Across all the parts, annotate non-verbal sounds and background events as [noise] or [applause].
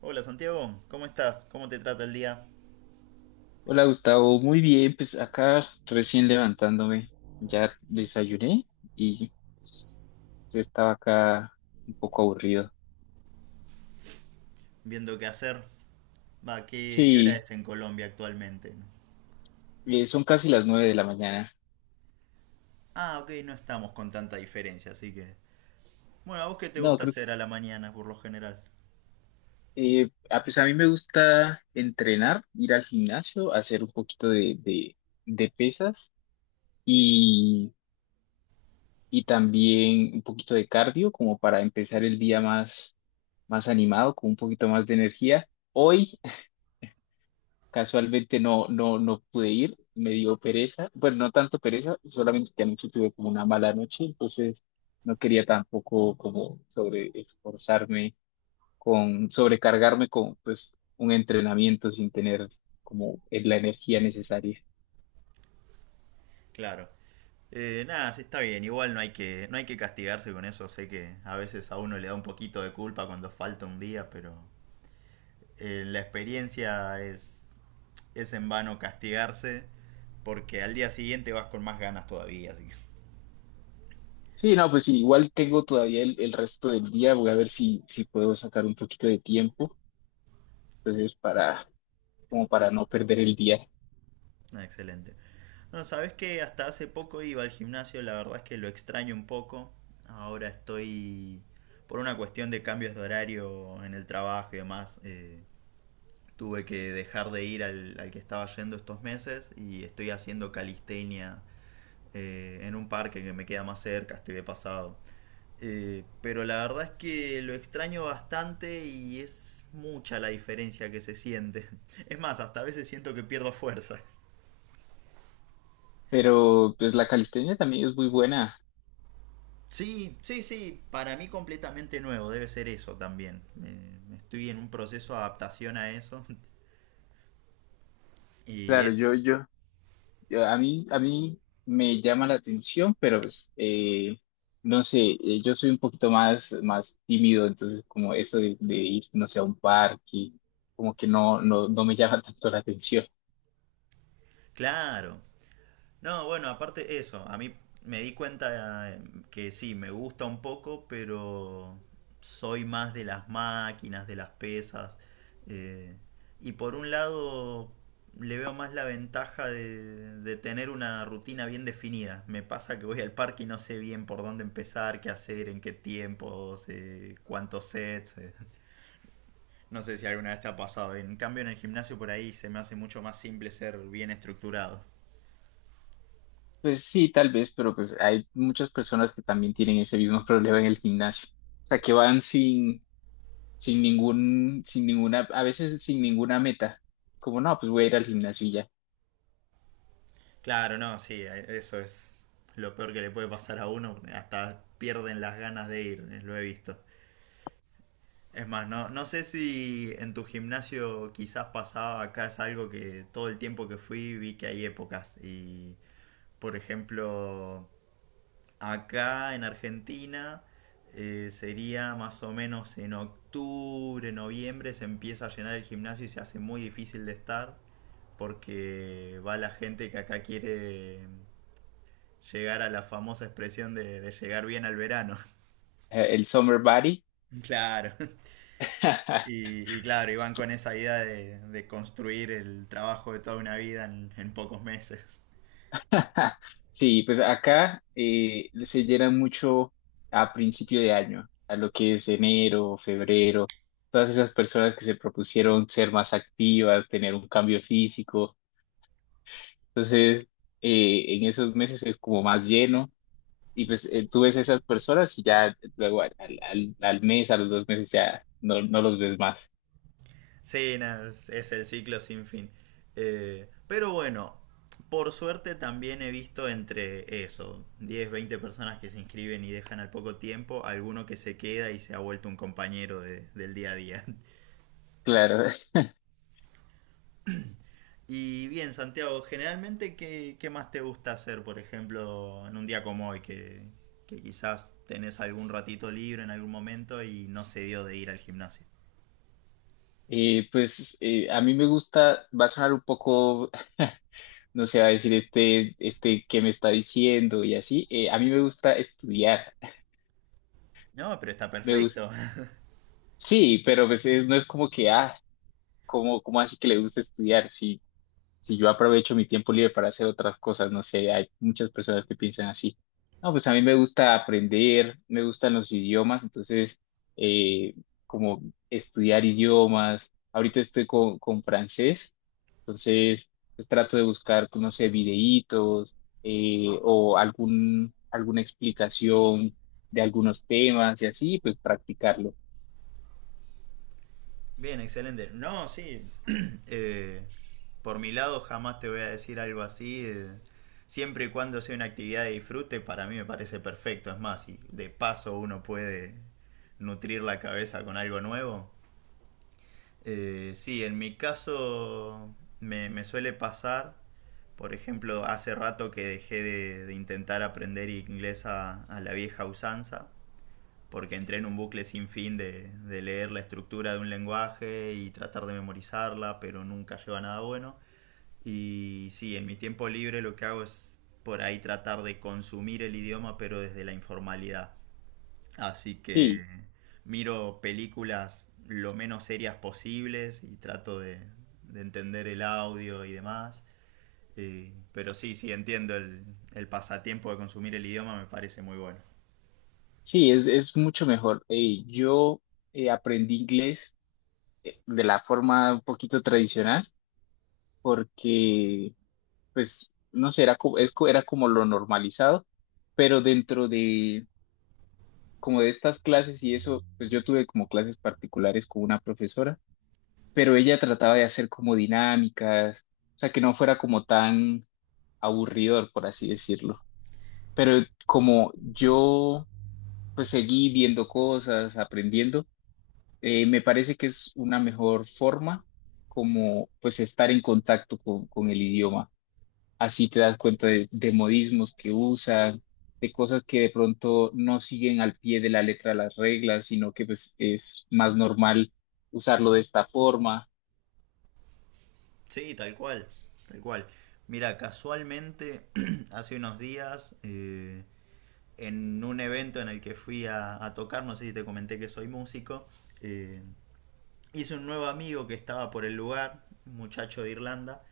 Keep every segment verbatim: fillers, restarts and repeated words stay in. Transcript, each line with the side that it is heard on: right: Hola Santiago, ¿cómo estás? ¿Cómo te trata el día?
left: Hola Gustavo, muy bien, pues acá recién levantándome, ya desayuné y pues, estaba acá un poco aburrido.
right: Viendo qué hacer. Va, ¿qué, qué hora
left: Sí,
right: es en Colombia actualmente?
left: eh, son casi las nueve de la mañana.
right: Ah, ok, no estamos con tanta diferencia, así que... Bueno, ¿a vos qué te
left: No,
right: gusta
left: creo
right: hacer a la mañana por lo general?
left: que eh, ah, pues a mí me gusta entrenar, ir al gimnasio, hacer un poquito de, de, de pesas y, y también un poquito de cardio como para empezar el día más, más animado, con un poquito más de energía. Hoy Casualmente no, no, no pude ir, me dio pereza, bueno, no tanto pereza, solamente que anoche tuve como una mala noche, entonces no quería tampoco como sobre esforzarme con, sobrecargarme con pues un entrenamiento sin tener como en la energía necesaria.
right: Claro. Eh, nada, sí, está bien, igual no hay que, no hay que castigarse con eso, sé que a veces a uno le da un poquito de culpa cuando falta un día, pero eh, la experiencia es, es en vano castigarse porque al día siguiente vas con más ganas todavía, así que...
left: Sí, no, pues sí, igual tengo todavía el, el resto del día, voy a ver si, si puedo sacar un poquito de tiempo, entonces para, como para no perder el día.
right: Ah, excelente. No, sabes que hasta hace poco iba al gimnasio, la verdad es que lo extraño un poco. Ahora estoy por una cuestión de cambios de horario en el trabajo y demás. Eh, tuve que dejar de ir al, al que estaba yendo estos meses y estoy haciendo calistenia eh, en un parque que me queda más cerca, estoy de pasado. Eh, pero la verdad es que lo extraño bastante y es mucha la diferencia que se siente. [laughs] Es más, hasta a veces siento que pierdo fuerza.
left: Pero pues la calistenia también es muy buena.
right: Sí, sí, sí, para mí completamente nuevo, debe ser eso también. Eh, estoy en un proceso de adaptación a eso [laughs] y
left: Claro,
right: es
left: yo, yo, Yo- A mí, a mí me llama la atención, pero pues, eh, no sé, eh, yo soy un poquito más, más tímido, entonces como eso de, de ir, no sé, a un parque, como que no, no, no me llama [laughs] tanto la atención.
right: claro. No, bueno, aparte eso, a mí me di cuenta eh, que sí, me gusta un poco, pero soy más de las máquinas, de las pesas. eh, y por un lado le veo más la ventaja de, de tener una rutina bien definida. Me pasa que voy al parque y no sé bien por dónde empezar, qué hacer, en qué tiempos, eh, cuántos sets. eh. No sé si alguna vez te ha pasado. En cambio en el gimnasio por ahí se me hace mucho más simple ser bien estructurado.
left: Pues sí, tal vez, pero pues hay muchas personas que también tienen ese mismo problema en el gimnasio. O sea, que van sin, sin ningún, sin ninguna, a veces sin ninguna meta. Como no, pues voy a ir al gimnasio y ya.
right: Claro, no, sí, eh, eso es lo peor que le puede pasar a uno. Hasta pierden las ganas de ir, eh, lo he visto. Es más, no, no sé si en tu gimnasio quizás pasaba, acá es algo que todo el tiempo que fui vi que hay épocas. Y, por ejemplo, acá en Argentina eh, sería más o menos en octubre, noviembre, se empieza a llenar el gimnasio y se hace muy difícil de estar porque va la gente que acá quiere llegar a la famosa expresión de, de llegar bien al verano. [laughs]
left: Eh, el summer body.
right: Claro.
left: [laughs]
right: Y, y claro, iban con esa idea de, de construir el trabajo de toda una vida en, en pocos meses.
left: [laughs] Sí, pues acá eh, se llena mucho a principio de año, a lo que es enero, febrero, todas esas personas que se propusieron ser más activas, tener un cambio físico. Entonces, eh, en esos meses es como más lleno y pues eh, tú ves a esas personas y ya luego al, al- al- al mes, a los dos meses ya no, no los ves más.
right: Sí, nada, es, es el ciclo sin fin. Eh, pero bueno, por suerte también he visto entre eso, diez, veinte personas que se inscriben y dejan al poco tiempo, alguno que se queda y se ha vuelto un compañero de- del día a día.
left: Claro, [laughs]
right: Y bien, Santiago, generalmente, ¿qué, qué más te gusta hacer, por ejemplo, en un día como hoy, que, que quizás tenés algún ratito libre en algún momento y no se dio de ir al gimnasio?
left: Eh, pues eh, a mí me gusta, va a sonar un poco, no se va a decir este, ¿este, que me está diciendo? Y así, eh, a mí me gusta estudiar,
right: No, pero está
left: [laughs] me gusta,
right: perfecto. [laughs]
left: sí, pero pues es- no es como que, ah, ¿cómo, cómo así que le gusta estudiar? Si, si yo aprovecho mi tiempo libre para hacer otras cosas, no sé, hay muchas personas que piensan así. No, pues a mí me gusta aprender, me gustan los idiomas, entonces, eh, como estudiar idiomas, ahorita estoy con, con francés. Entonces, pues, trato de buscar, pues, no sé, videitos eh, o algún, alguna explicación de algunos temas y así, pues practicarlo.
right: Bien, excelente. No, sí. [clears throat] Eh, por mi lado, jamás te voy a decir algo así. Eh, siempre y cuando sea una actividad de disfrute, para mí me parece perfecto. Es más, si de paso uno puede nutrir la cabeza con algo nuevo. Eh, sí, en mi caso me, me suele pasar, por ejemplo, hace rato que dejé de, de intentar aprender inglés a, a la vieja usanza, porque entré en un bucle sin fin de, de leer la estructura de un lenguaje y tratar de memorizarla, pero nunca lleva a nada bueno. Y sí, en mi tiempo libre lo que hago es por ahí tratar de consumir el idioma, pero desde la informalidad. Así que
left: Sí,
right: miro películas lo menos serias posibles y trato de, de entender el audio y demás. Eh, pero sí, sí, entiendo el, el pasatiempo de consumir el idioma, me parece muy bueno.
left: sí, es, es mucho mejor. Eh, yo eh, aprendí inglés eh, de la forma un poquito tradicional porque, pues, no sé, era, co- es co- era como lo normalizado, pero dentro de, como de estas clases y eso, pues yo tuve como clases particulares con una profesora, pero ella trataba de hacer como dinámicas, o sea, que no fuera como tan aburridor, por así decirlo. Pero como yo pues seguí viendo cosas, aprendiendo, eh, me parece que es una mejor forma como pues estar en contacto con, con el idioma. Así te das cuenta de, de modismos que usan, de cosas que de pronto no siguen al pie de la letra las reglas, sino que pues es más normal usarlo de esta forma.
right: Sí, tal cual, tal cual. Mira, casualmente, [clears throat] hace unos días, eh, en un evento en el que fui a, a tocar, no sé si te comenté que soy músico. eh, Hice un nuevo amigo que estaba por el lugar, un muchacho de Irlanda,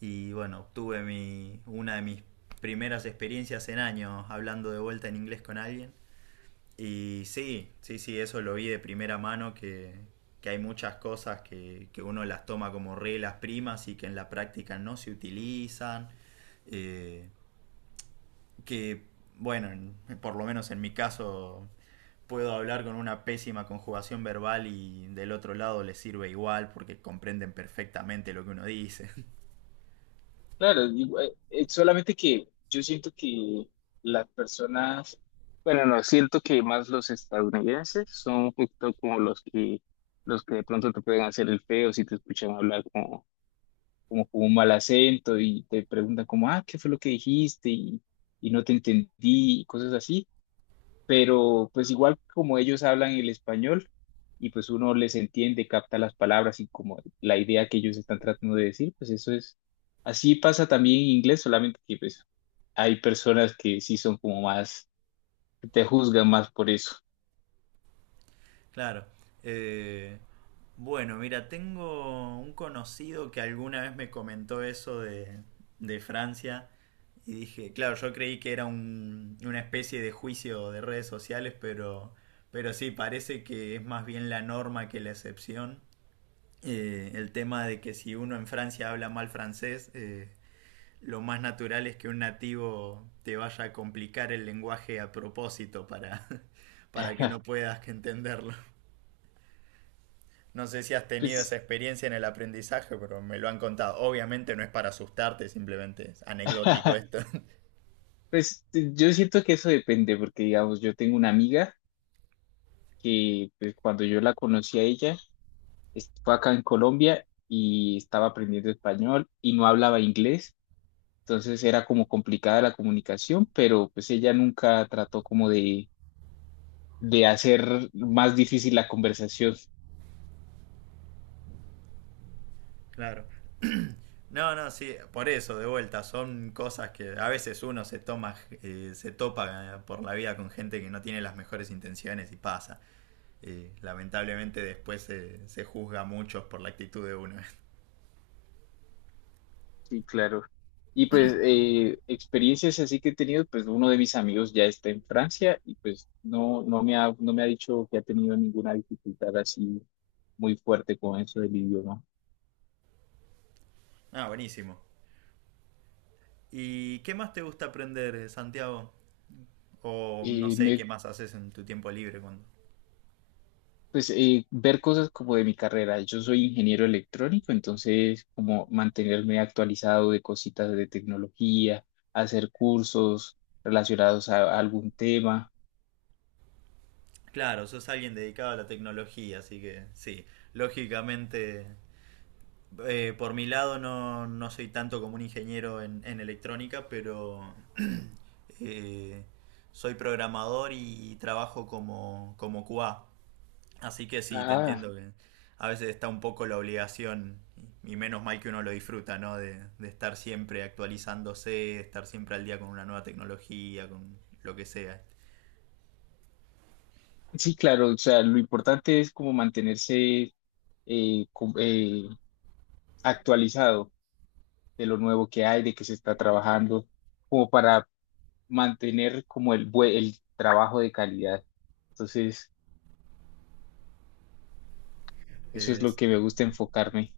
right: y bueno, obtuve mi, una de mis primeras experiencias en años hablando de vuelta en inglés con alguien. Y sí, sí, sí, eso lo vi de primera mano, que, que hay muchas cosas que, que uno las toma como reglas primas y que en la práctica no se utilizan, eh, que bueno, por lo menos en mi caso puedo hablar con una pésima conjugación verbal y del otro lado les sirve igual porque comprenden perfectamente lo que uno dice. [laughs]
left: Claro, igual- eh, eh, solamente que yo siento que las personas, bueno, no, siento que más los estadounidenses son un poquito como los que, los que de pronto te pueden hacer el feo si te escuchan hablar como, como con un mal acento y te preguntan como, ah, ¿qué fue lo que dijiste? Y, y no te entendí y cosas así, pero pues igual como ellos hablan el español y pues uno les entiende, capta las palabras y como la idea que ellos están tratando de decir, pues eso es, así pasa también en inglés, solamente que pues hay personas que sí son como más, que te juzgan más por eso.
right: Claro. Eh, bueno, mira, tengo un conocido que alguna vez me comentó eso de, de Francia y dije, claro, yo creí que era un- una especie de juicio de redes sociales, pero, pero sí, parece que es más bien la norma que la excepción. Eh, el tema de que si uno en Francia habla mal francés, eh, lo más natural es que un nativo te vaya a complicar el lenguaje a propósito para, [laughs] para que no
left: [laughs]
right: puedas entenderlo. No sé si has tenido esa
left: Pues,
right: experiencia en el aprendizaje, pero me lo han contado. Obviamente no es para asustarte, simplemente es anecdótico
left: [laughs]
right: esto. [laughs]
left: pues yo siento que eso depende, porque digamos, yo tengo una amiga que pues, cuando yo la conocí a ella, est- fue acá en Colombia y estaba aprendiendo español y no hablaba inglés. Entonces era como complicada la comunicación, pero pues ella nunca trató como de, de hacer más difícil la conversación.
right: Claro. No, no, sí, por eso, de vuelta, son cosas que a veces uno se toma, eh, se topa eh, por la vida con gente que no tiene las mejores intenciones y pasa. Eh, lamentablemente después se, se juzga a muchos por la actitud de uno. [laughs]
left: Sí, claro. Y pues eh, experiencias así que he tenido, pues uno de mis amigos ya está en Francia y pues no, no me ha, no me ha dicho que ha tenido ninguna dificultad así muy fuerte con eso del idioma.
right: Ah, buenísimo. ¿Y qué más te gusta aprender, eh, Santiago? O no
left: Eh,
right: sé,
left: me,
right: ¿qué más haces en tu tiempo libre cuando...
left: Pues eh, ver cosas como de mi carrera. Yo soy ingeniero electrónico, entonces como mantenerme actualizado de cositas de tecnología, hacer cursos relacionados a, a algún tema.
right: Claro, sos alguien dedicado a la tecnología, así que sí, lógicamente, eh, por mi lado no, no soy tanto como un ingeniero en, en electrónica, pero [clears throat] eh, soy programador y trabajo como, como Q A. Así que sí, te
left: Ah,
right: entiendo que a veces está un poco la obligación, y menos mal que uno lo disfruta, ¿no? De, de estar siempre actualizándose, de estar siempre al día con una nueva tecnología, con lo que sea.
left: sí, claro, o sea, lo importante es como mantenerse eh, com- eh, actualizado de lo nuevo que hay, de qué se está trabajando, como para mantener como el, bue- el trabajo de calidad. Entonces, eso es lo
right: Es-
left: que me gusta enfocarme.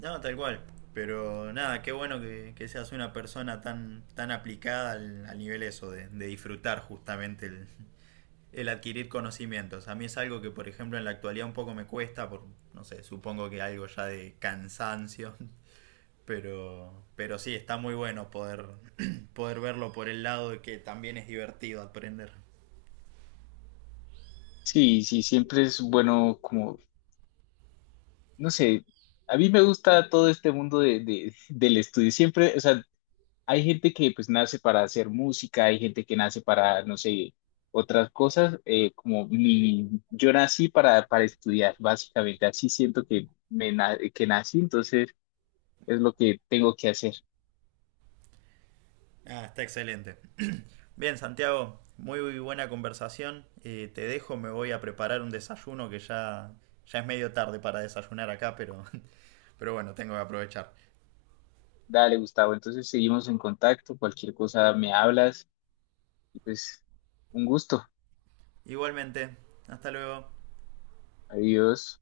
right: no, tal cual. Pero nada, qué bueno que, que seas una persona tan, tan aplicada al, al nivel eso, de, de disfrutar justamente el, el adquirir conocimientos. A mí es algo que, por ejemplo, en la actualidad un poco me cuesta, por, no sé, supongo que algo ya de cansancio. [laughs] Pero, pero sí, está muy bueno poder, [clears throat] poder verlo por el lado de que también es divertido aprender.
left: Sí, sí, siempre es bueno como, no sé, a mí me gusta todo este mundo de, de- del estudio, siempre, o sea, hay gente que pues nace para hacer música, hay gente que nace para, no sé, otras cosas, eh, como mi, yo nací para, para estudiar, básicamente, así siento que, me, na- que nací, entonces es lo que tengo que hacer.
right: Ah, está excelente. [clears throat] Bien, Santiago, muy, buena conversación. Eh, te dejo, me voy a preparar un desayuno que ya, ya es medio tarde para desayunar acá, pero, [laughs] pero bueno, tengo que aprovechar.
left: Dale, Gustavo, entonces seguimos en contacto, cualquier cosa me hablas, y pues un gusto,
right: Igualmente, hasta luego.
left: adiós.